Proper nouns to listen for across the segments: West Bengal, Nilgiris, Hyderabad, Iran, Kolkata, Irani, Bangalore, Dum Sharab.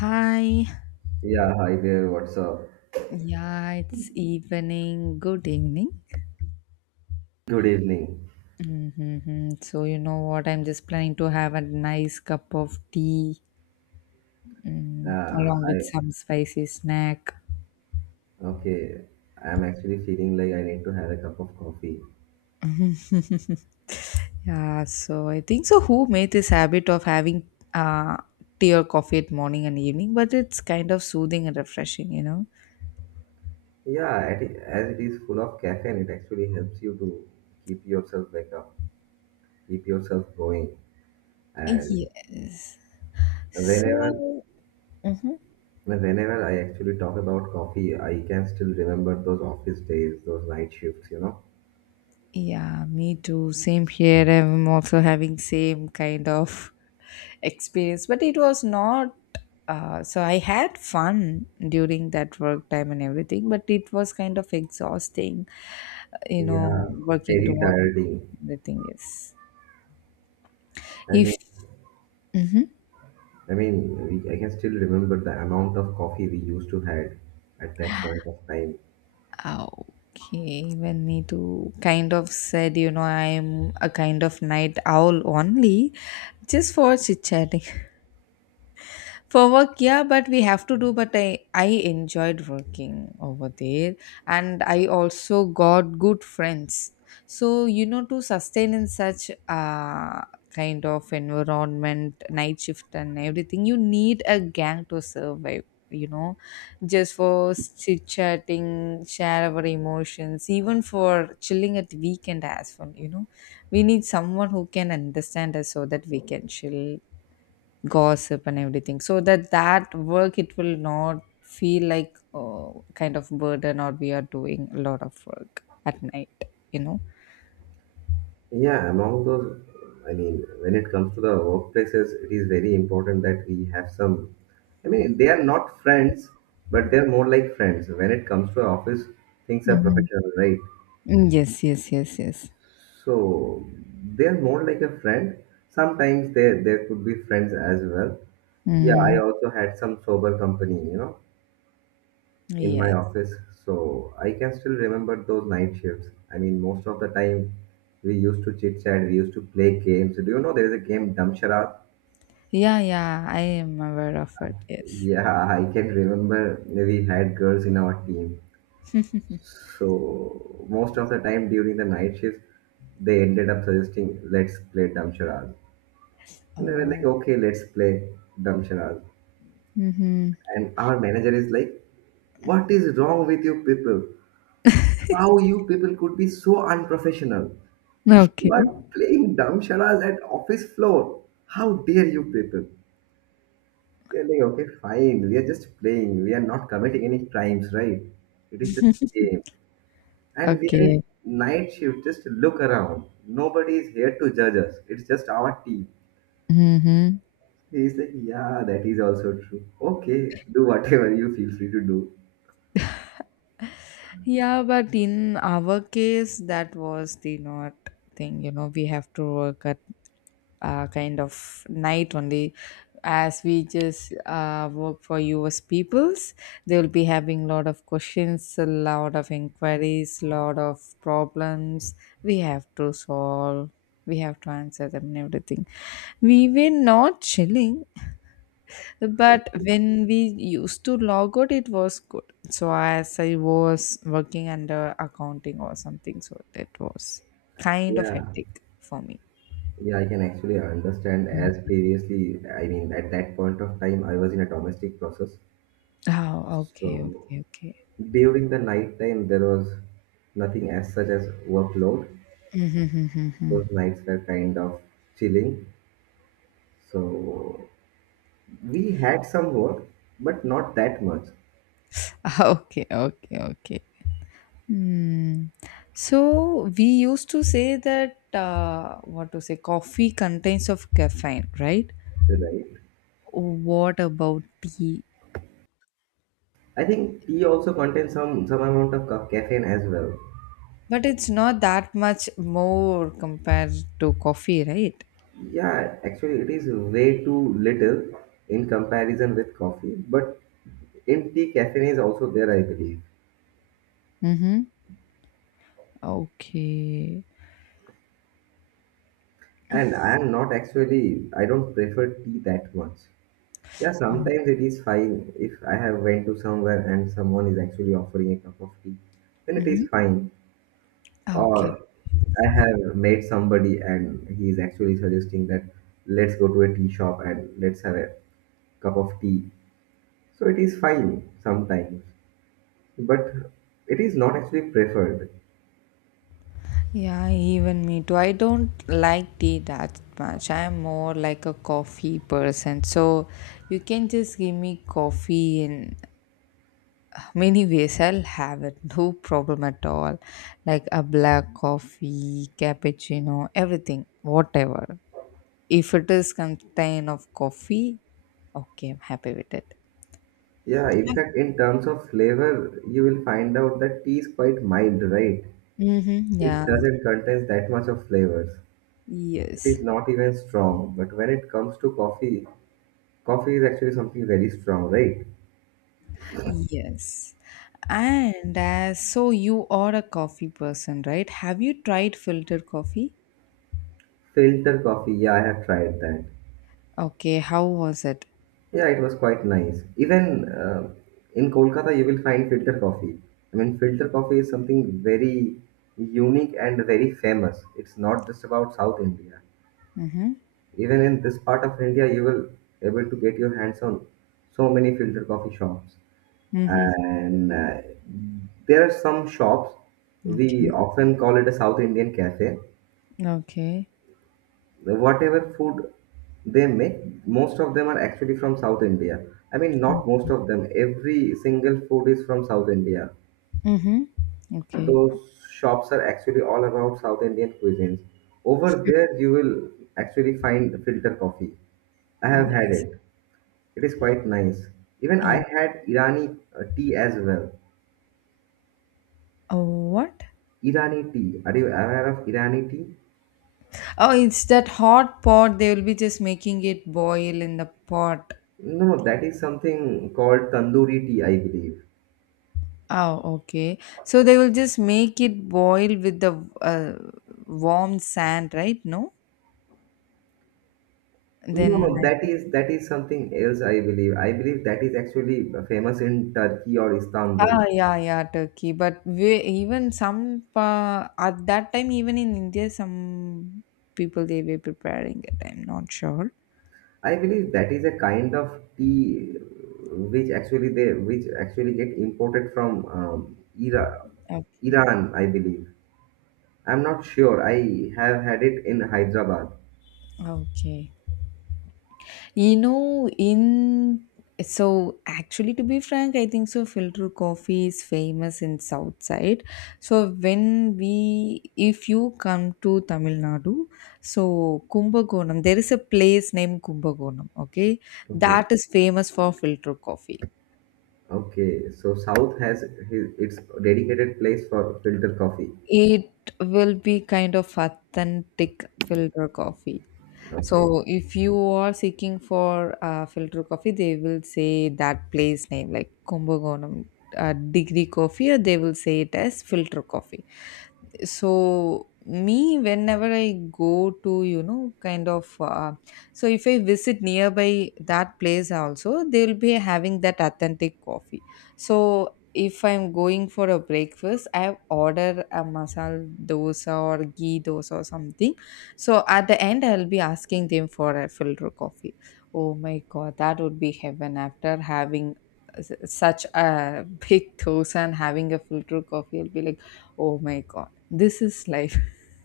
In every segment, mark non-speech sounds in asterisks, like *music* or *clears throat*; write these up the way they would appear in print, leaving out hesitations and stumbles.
Hi. Yeah, hi there. What's up? Yeah, it's evening. Good evening. Good evening. So, you know what? I'm just planning to have a nice cup of tea Uh, along with I some spicy snack. okay. I'm actually feeling like I need to have a cup of coffee. Yeah, so I think so. Who made this habit of having tea or coffee at morning and evening? But it's kind of soothing and refreshing, you know? Yeah, as it is full of caffeine, it actually helps you to keep yourself wake up, keep yourself going. And Yes. whenever, So, whenever I actually talk about coffee, I can still remember those office days, those night shifts. You know. yeah, me too. Same here. I'm also having same kind of experience, but it was not. So I had fun during that work time and everything, but it was kind of exhausting, Yeah, working very towards tiring. everything. Is, I mean, if I can still remember the amount of coffee we used to had at that point of time. uh, okay, even me too. Kind of said, you know, I'm a kind of night owl only, just for chit chatting. For work, yeah, but we have to do. But I enjoyed working over there, and I also got good friends. So you know, to sustain in such kind of environment, night shift and everything, you need a gang to survive. You know, just for chit chatting, share our emotions, even for chilling at weekend as well. You know, we need someone who can understand us so that we can chill gossip and everything so that work it will not feel like oh, kind of burden or we are doing a lot of work at night, you know. Yeah, among those, I mean, when it comes to the workplaces, it is very important that we have some. I mean, they are not friends, but they are more like friends. When it comes to office, things are Hmm. professional, right? Yes, yes, yes, yes. So they are more like a friend. Sometimes there could be friends as well. Yeah, I Mm. also had some sober company. In my Yes. office, so I can still remember those night shifts. I mean, most of the time we used to chit chat, we used to play games. Do you know there is a game Dum Sharab? Yeah, yeah, I am aware of it. Yes. Yeah, *laughs* I can remember we had girls in our team. So most of the time during the night shifts, they ended up suggesting, "Let's play Dum Sharab." And they were like, Oh. "Okay, let's play Dum Sharab." Mm-hmm. And our manager is like, "What is wrong with you people? How you people could be so unprofessional?" You are Okay. playing dumb charades at office floor. How dare you people? We are like, okay, fine. We are just playing. We are not committing any crimes, right? It is just a game. And we are in Okay. night shift. Just look around. Nobody is here to judge us. It's just our team. Mm-hmm. He is like, yeah, that is also true. Okay, do whatever you feel free to do. Yeah, but in our case, that was the not thing. You know, we have to work at kind of night only as we just work for US peoples, they will be having lot of questions, a lot of inquiries, lot of problems we have to solve. We have to answer them and everything. We were not chilling, but when we used to log out, it was good. So, as I was working under accounting or something, so that was kind of Yeah. hectic for me. Yeah, I can actually understand Mm. as previously, I mean, at that point of time, I was in a domestic process. Oh, okay, So okay, during the night time, there was nothing as such as workload. okay. Those *laughs* nights were kind of chilling. So we had some work, but not that much, *laughs* Okay, okay, okay. Hmm. So we used to say that what to say, coffee contains of caffeine, right? right? What about tea? I think tea also contains some amount of caffeine as well. But it's not that much more compared to coffee, right? Yeah, actually, it is way too little in comparison with coffee, but in tea, caffeine is also there, I believe. Mm-hmm. Okay. And I am not actually, I don't prefer tea that much. Yeah, Um, sometimes it is fine if I have went to somewhere and someone is actually offering a cup of tea, then it mhm. is fine. Okay. Or I have met somebody and he is actually suggesting that let's go to a tea shop and let's have a cup of tea. So it is fine sometimes, but it is not actually preferred. Yeah, even me too. I don't like tea that much. I am more like a coffee person. So you can just give me coffee and many ways I'll have it, no problem at all, like a black coffee, cappuccino, everything, whatever. If it is contain of coffee, okay, I'm happy with it. Yeah, in fact, in terms of flavor, you will find out that tea is quite mild, right? Mm-hmm. It Yeah. doesn't contain that much of flavors. It Yes, is not even strong, but when it comes to coffee, coffee is actually something very strong, right? yes. And as so you are a coffee person, right? Have you tried filtered coffee? Filter coffee, yeah, I have tried that. Okay, how was it? Yeah, it was quite nice. Even in Kolkata, you will find filter coffee. I mean, filter coffee is something very unique and very famous. It's not just about South India. Mm-hmm. Even in this part of India, you will able to get your hands on so many filter coffee shops. Mm-hmm. And there are some shops we Okay. often call it a South Indian cafe. Okay. Whatever food they make, most of them are actually from South India. I mean, Oh. not most of them, every single food is from South India. Mm-hmm. Okay. Those shops are actually all about South Indian cuisines. Over there you will actually find filter coffee. I have had Yes. it. It is quite nice. Even I had Irani tea as well. Oh, what? Irani tea. Are you aware of Irani tea? Oh, it's that hot pot. They will be just making it boil in the pot. No, no, that is something called tandoori tea, I believe. Oh, okay. So they will just make it boil with the uh, warm sand, right? No? No, Then no, I don't- that is something else, I believe. I believe that is actually famous in Turkey or Istanbul. ah, yeah, yeah, Turkey. But we, even some at that time even in India some people, they were preparing it, I'm not sure. I believe that is a kind of tea which actually get imported from Ira, Okay. Iran, I believe. I'm not sure. I have had it in Hyderabad. Okay. You know, in so actually, to be frank, I think so. Filter coffee is famous in South side. So when we, if you come to Tamil Nadu, so Kumbakonam, there is a place named Kumbakonam. Okay, Okay. that is famous for filter coffee. Okay. So South has its dedicated place for filter coffee. It will be kind of authentic filter coffee. Okay. So if you are seeking for filter coffee, they will say that place name like Kumbakonam degree coffee, or they will say it as filter coffee. So me, whenever I go to, you know, kind of so if I visit nearby that place also, they will be having that authentic coffee. So if I'm going for a breakfast, I have order a masala dosa or ghee dosa or something. So at the end, I'll be asking them for a filter coffee. Oh my god, that would be heaven. After having such a *laughs* big dosa and having a filter coffee, I'll be like, oh my god, this is life. *laughs*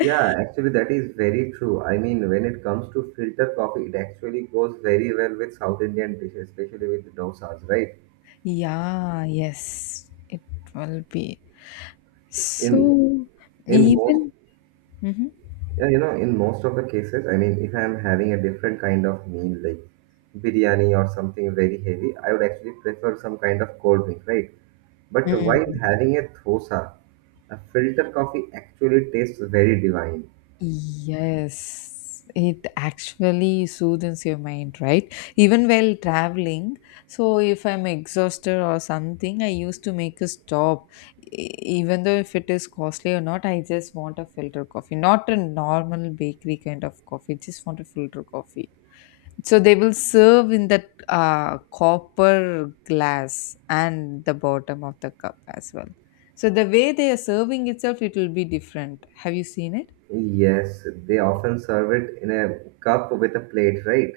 Yeah, actually, that is very true. I mean, when it comes to filter coffee, it actually goes very well with South Indian dishes, especially with dosas, right? Yeah, yes, it will be. In So, in most, even mhm. yeah, you know, in most of the cases, I mean, if I'm having a different kind of meal, like biryani or something very heavy, I would actually prefer some kind of cold drink, right? But while Mm, having a dosa, a filter coffee actually tastes very divine. yes, it actually soothes your mind, right? Even while traveling. So, if I'm exhausted or something, I used to make a stop. E- Even though if it is costly or not, I just want a filter coffee, not a normal bakery kind of coffee, just want a filter coffee. So they will serve in that copper glass and the bottom of the cup as well. So the way they are serving itself, it will be different. Have you seen it? Yes, they often serve it in a cup with a plate, right?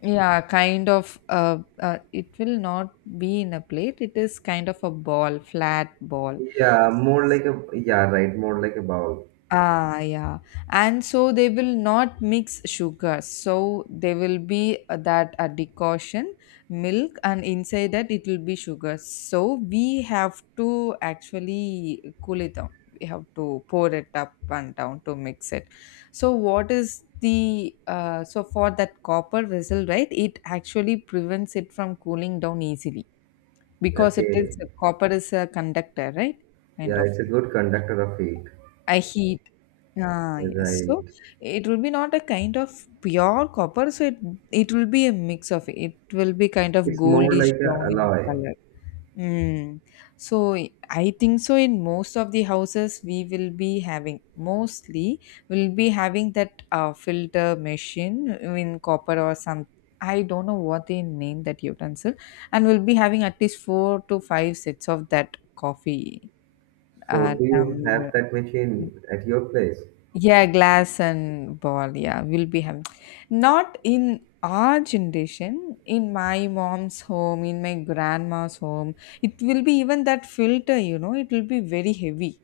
Yeah, kind of it will not be in a plate, it is kind of a ball, flat ball. Yeah, more like a yeah, right, more like a bowl. Ah, yeah. And so they will not mix sugars. So they will be that a decoction, milk, and inside that it will be sugar. So we have to actually cool it down. We have to pour it up and down to mix it. So what is the so for that copper vessel, right? It actually prevents it from cooling down easily because it is Okay. copper is a conductor, right? Kind Yeah, of it's a thing. good conductor of heat. A heat, ah, yes. So Right. it will be not a kind of pure copper, so it will be a mix of, it will be kind of It's more goldish like a brown in alloy. color. Mm. So I think so, in most of the houses we will be having mostly will be having that filter machine in copper or some, I don't know what they name that utensil. And we'll be having at least 4 to 5 sets of that coffee So do you have tumbler. that machine at your place? Yeah, glass and ball. Yeah, will be him. Not in our generation, in my mom's home, in my grandma's home, it will be even that filter, you know, it will be very heavy.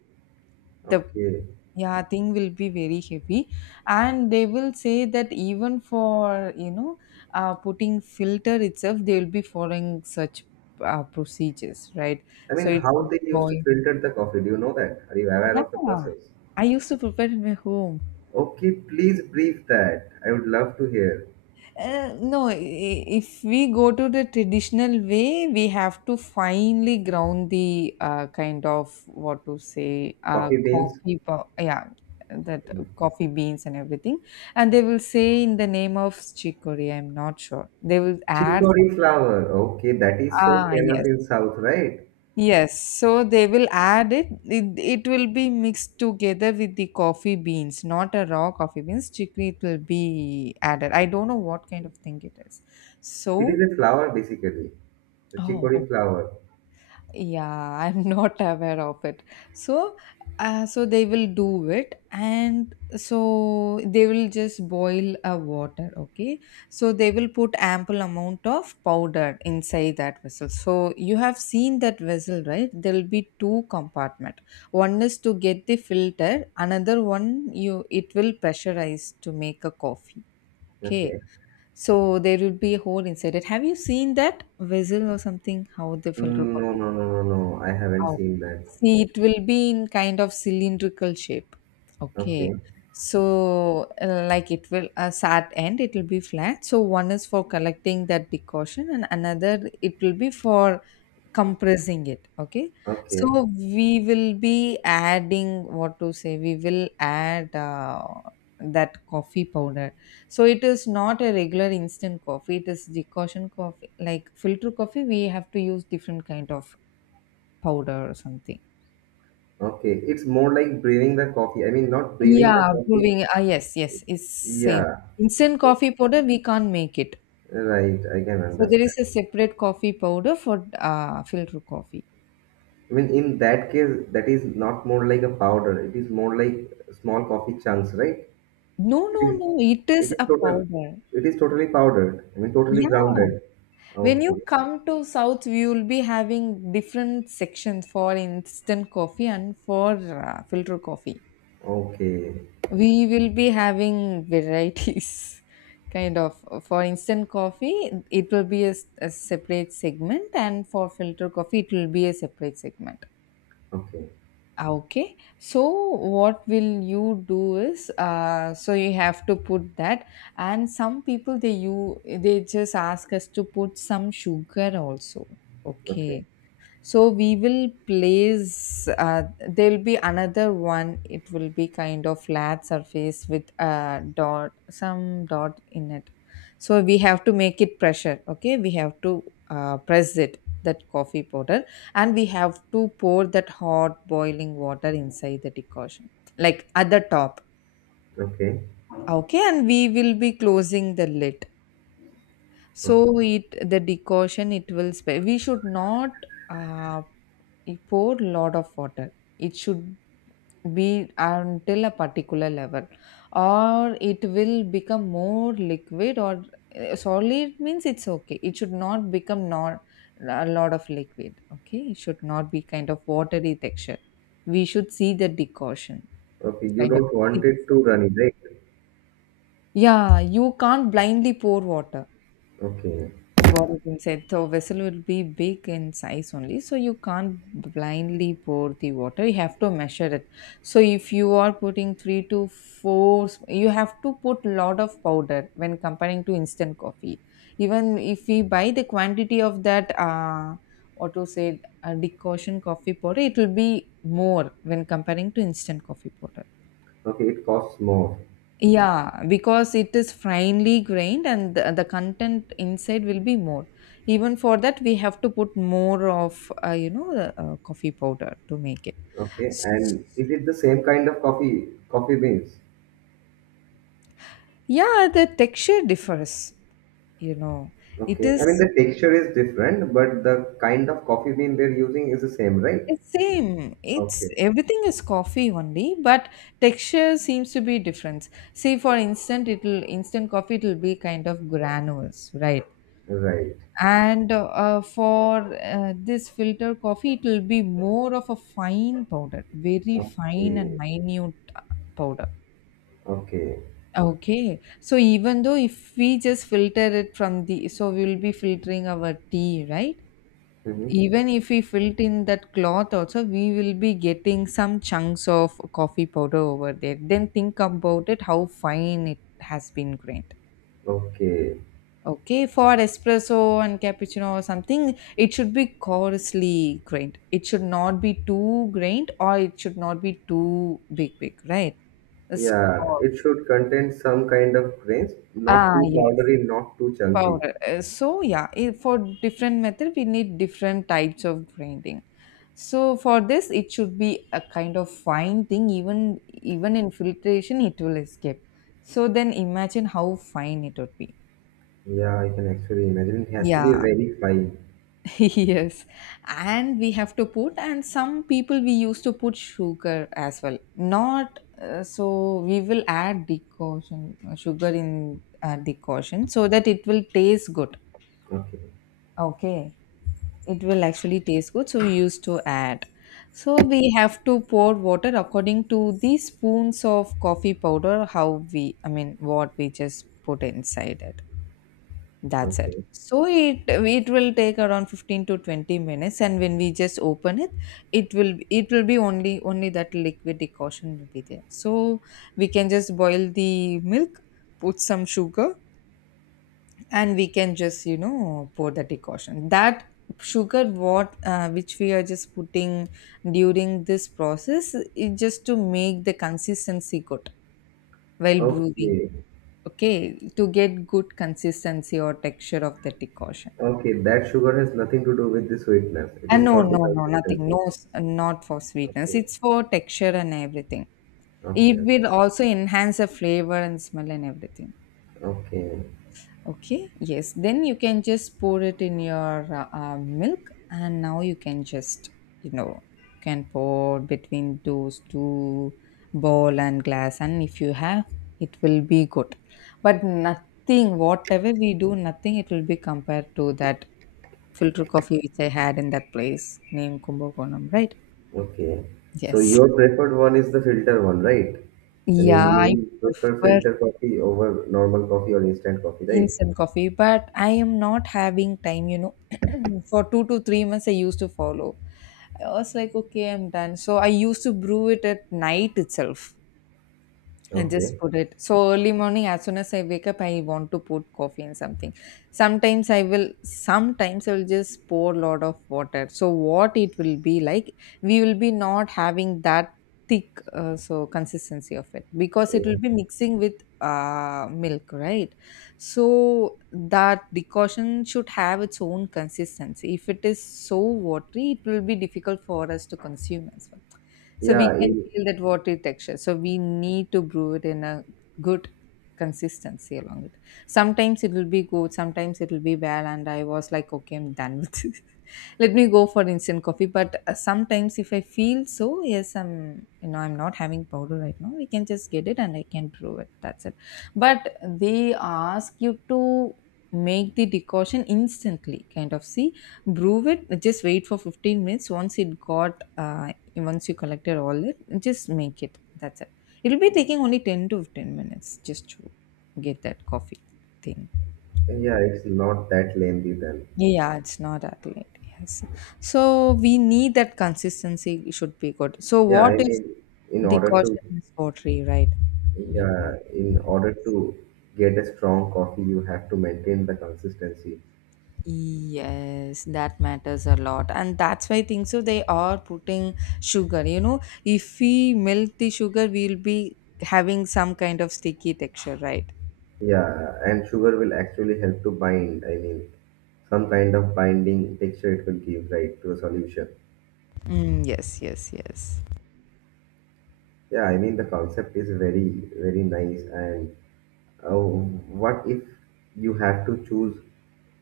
The Okay. yeah, thing will be very heavy, and they will say that even for, you know, putting filter itself, they will be following such procedures, right? I So mean, it how would they used to filter the coffee, do you know that? Are you aware yeah, of the process? I used to prepare in my home. Okay, please brief that. I would love to hear. Uh, no, i- if we go to the traditional way, we have to finely ground the kind of what to say, Coffee beans, coffee, yeah, that coffee beans and everything. And they will say in the name of chicory, I'm not sure. They will add, chicory some- flower. Okay, that is so ah, famous yes. in South, right? Yes, so they will add it. It will be mixed together with the coffee beans, not a raw coffee beans. Chicory it will be added. I don't know what kind of thing it is. It is So a flower basically. The oh, chicory flower. yeah, *laughs* I'm not aware of it. So, so they will do it, and so they will just boil a water. Okay, so they will put ample amount of powder inside that vessel. So you have seen that vessel, right? There will be two compartment. One is to get the filter. Another one, you it will pressurize to make a coffee. Okay. Okay. So there will be a hole inside it. Have you seen that vessel or something? How they filter Mm, no, coffee? no, no, no, no. I haven't Oh, seen that. see, it will be in kind of cylindrical shape. Okay. Okay, So, like it will, a sat end, it will be flat. So, one is for collecting that decoction, and another, it will be for compressing it. Okay. okay, So, we will be adding what to say, we will add that coffee powder. So, it is not a regular instant coffee, it is decoction coffee. Like filter coffee, we have to use different kind of powder or something. okay. It's more like brewing the coffee. I mean, not brewing the Yeah, coffee. brewing. Ah, yes, yes, it's same. Yeah, Instant yes, coffee powder, we can't make it. right. I can So there understand. is a separate coffee powder for filter coffee. I mean, in that case, that is not more like a powder. It is more like small coffee chunks, right? No, It no, is, no, it it is is a total, powder. it is totally powdered. I mean, totally Yeah, grounded. when Okay, you come to South, we will be having different sections for instant coffee and for filter coffee. okay, We will be having varieties, *laughs* kind of. For instant coffee, it will be a, a separate segment, and for filter coffee, it will be a separate segment. okay, Ah, okay, so what will you do is, so you have to put that, and some people they you they just ask us to put some sugar also. Okay, okay, so we will place, there'll be another one. It will be kind of flat surface with a dot, some dot in it. So we have to make it pressure. Okay. We have to press it, that coffee powder, and we have to pour that hot boiling water inside the decoction, like at the top. okay, Okay. And we will be closing the lid. okay. So the decoction, it will, we should not, uh, you pour lot of water. It should be until a particular level, or it will become more liquid or solid. Means it's okay, it should not become not a lot of liquid. Okay, it should not be kind of watery texture. We should see the decoction, Okay, you kind of don't want thick it to substance. runny, right? Yeah, you can't blindly pour water. Okay. Got it inside. So vessel will be big in size only. So you can't blindly pour the water. You have to measure it. So if you are putting three to four, you have to put lot of powder when comparing to instant coffee. Even if we buy the quantity of that, what to say, decoction coffee powder, it will be more when comparing to instant coffee powder. Okay, it costs more. Yeah, because it is finely grained and the content inside will be more. Even for that, we have to put more of, the, coffee powder to make it. Okay, and is it the same kind of coffee beans? Yeah, the texture differs, you know. It Okay, I mean is the texture is different, but the kind of coffee bean they're using is the same, right? it's same. It's Okay, everything is coffee only, but texture seems to be different. See, for instant, it'll instant coffee, it'll be kind of granules, right? right. And for this filter coffee, it will be more of a fine powder, very fine and Okay, minute powder. okay. Okay, so even though if we just filter it from the, so we will be filtering our tea, right? Hmm. Even if we filter in that cloth also, we will be getting some chunks of coffee powder over there. Then think about it, how fine it has been grained. Okay. Okay, for espresso and cappuccino or something, it should be coarsely grained. It should not be too grained, or it should not be too big, big, right? It's Yeah, it coarse. should contain some kind of grains, not Ah, too yes, powdery, not too chunky. powder. So, yeah, for different method, we need different types of grinding. So, for this, it should be a kind of fine thing. Even in filtration, it will escape. So, then imagine how fine it would be. Yeah, I can actually imagine. It has to be Yeah. very fine. *laughs* Yes, and we have to put, and some people we used to put sugar as well. Not so we will add decoction, sugar in decoction, so that it will taste good. Okay, Okay, it will actually taste good, so we used to add. So we have to pour water according to the spoons of coffee powder, how we, I mean, what we just put inside it. That's it. okay, So it will take around 15 to 20 minutes, and when we just open it, it will be only that liquid decoction will be there. So we can just boil the milk, put some sugar, and we can just, you know, pour the decoction. That sugar what which we are just putting during this process is just to make the consistency good while brewing. okay. Okay, to get good consistency or texture of the decoction. Okay, that sugar has nothing to do with the sweetness. It is No, for the no, no, nothing. consistency. No, not for sweetness. Okay, It's for texture and everything. It okay, will also enhance the flavor and smell and everything. okay, Okay, yes. Then you can just pour it in your milk, and now you can just, you know, can pour between those two bowl and glass, and if you have, it will be good. But nothing, whatever we do, nothing, it will be compared to that filter coffee which I had in that place named Kumbakonam, right? okay. So Yes. your preferred one is the filter one, right? I Yeah, mean, you I will prefer prefer filter coffee over normal coffee or instant coffee, right? instant coffee, but I am not having time, you know. *clears throat* For 2 to 3 months, I used to follow. I was like, okay, I'm done. So I used to brew it at night itself. I just Okay. put it. So early morning, as soon as I wake up, I want to put coffee in something. Sometimes I will just pour a lot of water. So what it will be like, we will be not having that thick so consistency of it because it will Eh, be mixing with milk, right? So that decoction should have its own consistency. If it is so watery, it will be difficult for us to consume as well. So we yeah, can feel that watery texture. So we need to brew it in a good consistency along it. Sometimes it will be good, sometimes it will be bad, and I was like, okay, I'm done with this. Let me go for instant coffee, but sometimes if I feel so, yes, I'm, you know, I'm not having powder right now, we can just get it and I can brew it. That's it. But they ask you to make the decoction instantly, kind of. See, brew it, just wait for 15 minutes, once it got, once you collected all, it just make it, that's it. It'll be taking only 10 to 15 minutes just to get that coffee thing. yeah, it's not that lengthy then. Yeah, it's not accurate. Yes. So we need that consistency should be good. So Yeah, what I if mean, in the order caution to, is pottery, right? Will be not. yeah, in order to get a strong coffee, you have to maintain the consistency. Yes, that matters a lot. And that's why I think so they are putting sugar. You know, if we melt the sugar, we'll be having some kind of sticky texture, right? Yeah, and sugar will actually help to bind, I mean, some kind of binding texture it will give, right, to a solution. Mm, yes, yes, yes. Yeah, I mean, the concept is very, very nice. And what if you have to choose,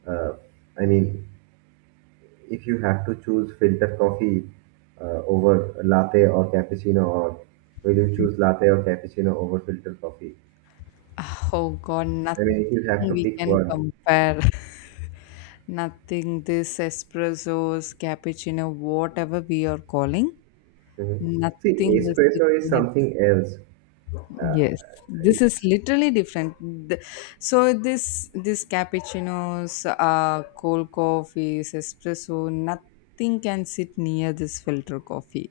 uh, I mean, if you have to choose filter coffee over latte or cappuccino, or will you choose latte or cappuccino over filter coffee? Oh God, I nothing mean, if you have to we pick can one. compare. *laughs* Nothing, this espressos, cappuccino, whatever we are calling, Mhm. nothing See, will sit espresso is near this. something else. Uh, Yes, this is it's- literally different. The- So this cappuccinos, cold coffees, espresso, nothing can sit near this filter coffee.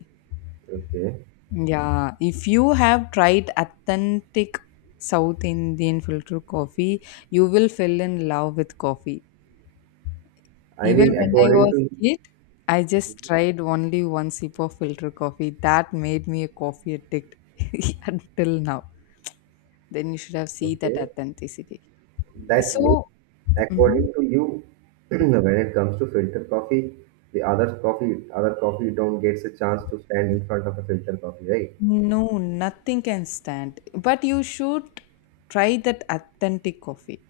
okay. Yeah, if you have tried authentic South Indian filter coffee, you will fall in love with coffee. I Even mean, when I according was to kid, I just tried only one sip of filter coffee. That made me a coffee addict *laughs* until now. Then you should have seen that okay, authenticity. that means So, mhm. according to you, *clears throat* when it comes to filter coffee, the other coffee don't gets a chance to stand in front of a filter coffee, right? No, nothing can stand. But you should try that authentic coffee.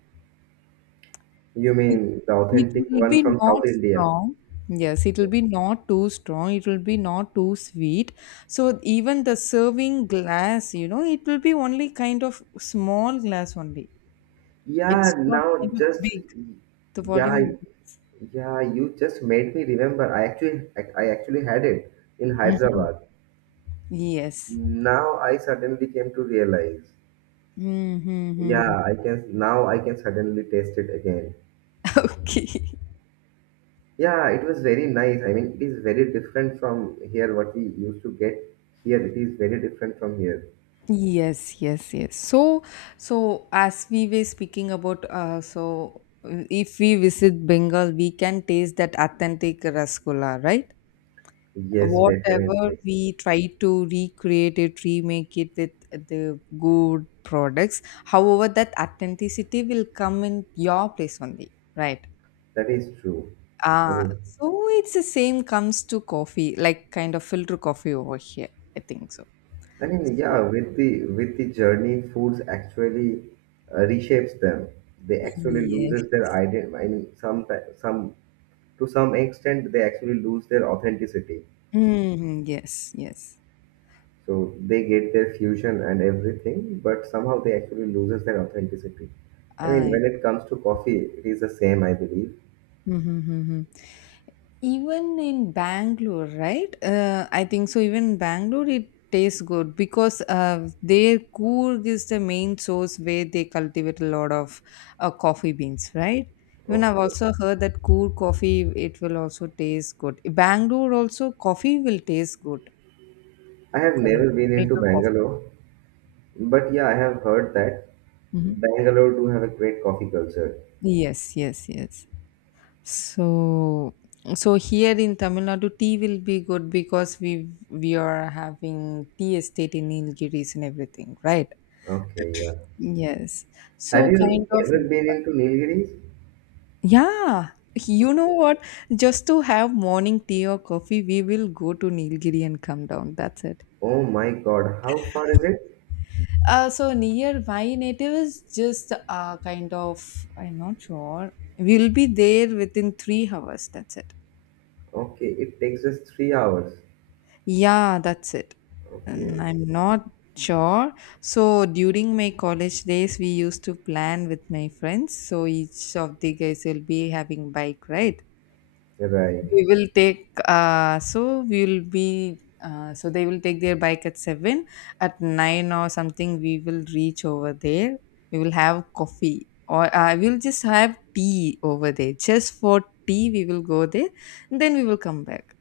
You It, mean the it authentic will one be from not South India? strong. Yes, it will be not too strong. It will be not too sweet. So even the serving glass, you know, it will be only kind of small glass only. Yeah, It's not now kind of just big. The yeah, volume. yeah. You just made me remember. I actually had it in Mhm. Hyderabad. Yes. Now I suddenly came to realize. Mm-hmm. I can suddenly taste it again. *laughs* Okay. Yeah, it was very nice. I mean, it is very different from here, what we used to get here. It is very different from here. Yes, yes, yes. So, so as we were speaking about, if we visit Bengal, we can taste that authentic rasgulla, right? Yes, Whatever definitely. we try to recreate it, remake it with the good products. However, that authenticity will come in your place only, right? That is true. I Ah, mean, so it's the same comes to coffee, like kind of filter coffee over here. I think so. I mean, So yeah, with the journey, foods actually reshapes them. They actually yeah. loses their identity. I mean, some to some extent, they actually lose their authenticity. Mm, yes, yes. So they get their fusion and everything, but somehow they actually loses their authenticity. I mean, I. when it comes to coffee, it is the same, I believe. Mm-hmm. Even in Bangalore, right? I think so. Even in Bangalore, it tastes good because their Coorg is the main source where they cultivate a lot of coffee beans, right? Even I've Okay. also heard that Coorg coffee, it will also taste good. Bangalore also, coffee will taste good. I Oh, have correct. never been into Filter coffee. Bangalore, but yeah, I have heard that Mhm. Bangalore do have a great coffee culture. Yes, yes, yes. So, so here in Tamil Nadu, tea will be good because we are having tea estate in Nilgiris and everything, right? Okay, yeah. Yes. So Have kind you of ever been into Nilgiris? yeah. You know Okay. what? Just to have morning tea or coffee, we will go to Nilgiri and come down. That's it. Oh my God, how far is it? So near my native is just kind of, I'm not sure. We'll be there within 3 hours. That's it. Okay, it takes us 3 hours. Yeah, that's it. And Okay, I'm not sure. So during my college days, we used to plan with my friends. So each of the guys will be having bike, right? right. We will take. So we will be. So they will take their bike at seven. At nine or something, we will reach over there. We will have coffee, or we'll just have tea over there. Just for tea, we will go there. Then we will come back.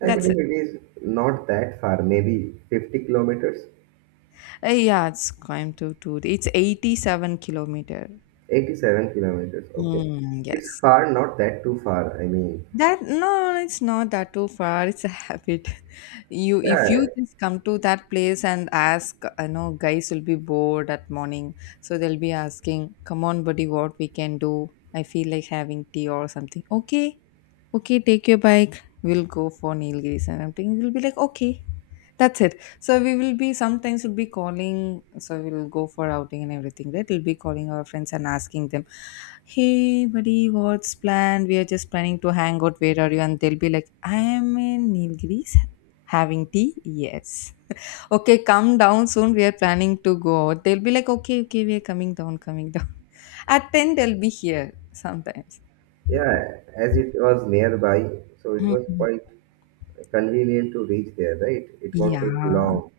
I That's it. believe it is not that far, maybe 50 kilometers. Yeah, it's Coimbatore to, it's 87 kilometer. 87 kilometers. Okay. Mm, It's yes. far, not that too far. I mean, That no, it's not that too far. It's a habit. *laughs* You if you yeah, just come to that place and ask, I know guys will be bored at morning, so they'll be asking, "Come on, buddy, what we can do? I feel like having tea or something." Okay, okay, take your bike. We'll go for Nilgiris, and I'm thinking they'll be like, "Okay, that's it." So we will be sometimes we'll be calling. So we'll go for outing and everything, right? We'll be calling our friends and asking them, "Hey, buddy, what's planned? We are just planning to hang out. Where are you?" And they'll be like, "I am in Nilgiris, having tea. Yes, *laughs* okay, come down soon. We are planning to go out." They'll be like, "Okay, okay, we are coming down, coming down." *laughs* At ten, they'll be here sometimes. yeah, as it was nearby, so it was Mhm. quite convenient to reach there, right? It won't Yeah. take long.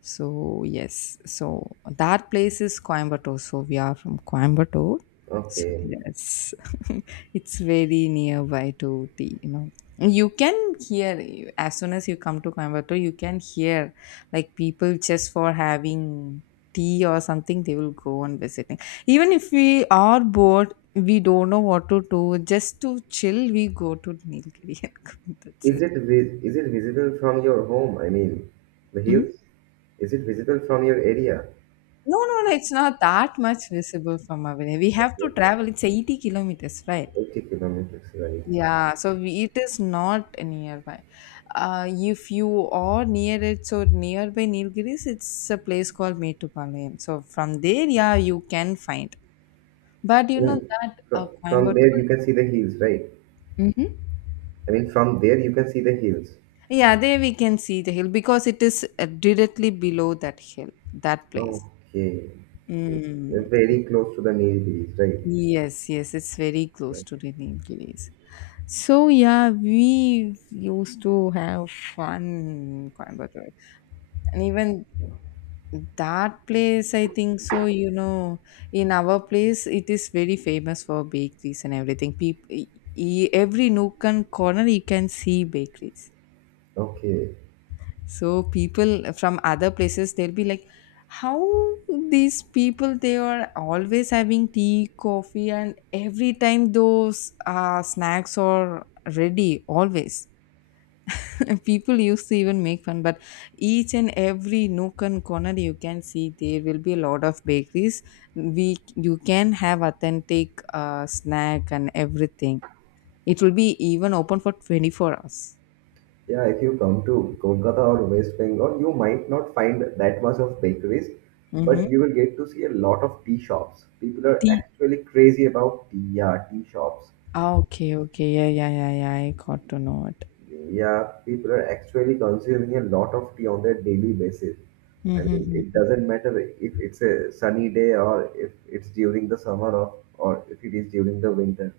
So yes, so that place is Coimbatore. So we are from Coimbatore. So Okay. yes, *laughs* it's very nearby to the, you know, you can hear, as soon as you come to Coimbatore, you can hear like people just for having tea or something, they will go on visiting. Even if we are bored, we don't know what to do. Just to chill, we go to Nilgiri. *laughs* That's it. Is it visible from your home? I mean, the hills? Is it visible from your area? No, no, no. It's not that much visible from our way. We have to Yes, travel. It's 80 kilometers, right? 80 kilometers, right? Yeah, so we, it is not nearby. If you are near it, so nearby Nilgiris, it's a place called Metupalayam. So from there, yeah, you can find. But you know Even that from there Coimbatore, you can see the hills, right? mhm, I mean, from there you can see the hills. yeah, there we can see the hill because it is directly below that hill, that place. Okay. Mm. Very close to the Nilgiris, right? Yes, yes, it's very close to the Nilgiris. So yeah, we used to have fun in Coimbatore, and even that place, I think so. You know, in our place, it is very famous for bakeries and everything. People, every nook and corner, you can see bakeries. Okay. So people from other places, they'll be like, "How these people? They are always having tea, coffee, and every time those snacks are ready always." And people used to even make fun, but each and every nook and corner you can see there will be a lot of bakeries. We you can have authentic snack and everything. It will be even open for 24 hours. Yeah, if you come to Kolkata or West Bengal, you might not find that much of bakeries, Mm-hmm. but you will get to see a lot of tea shops. People are Tea, actually crazy about tea, yeah, tea shops. ah, okay, okay, yeah, yeah, yeah, yeah, I got to know it. Yeah, people are actually consuming a lot of tea on their daily basis. I mean, Mm-hmm. it doesn't matter if it's a sunny day or if it's during the summer or if it is during the winter.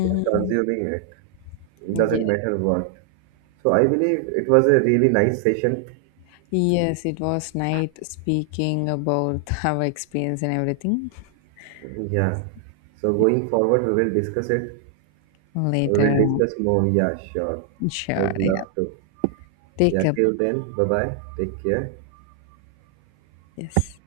They are consuming it. It Yeah. doesn't matter what. So I believe it was a really nice session. Yes, it was night speaking about *laughs* our experience and everything. Yeah. So Yeah. going forward, we will discuss it. We Later. will discuss more. Yeah, sure. I Sure, would yeah, love to. take Yeah, a till book. then, bye bye. Take care. Yes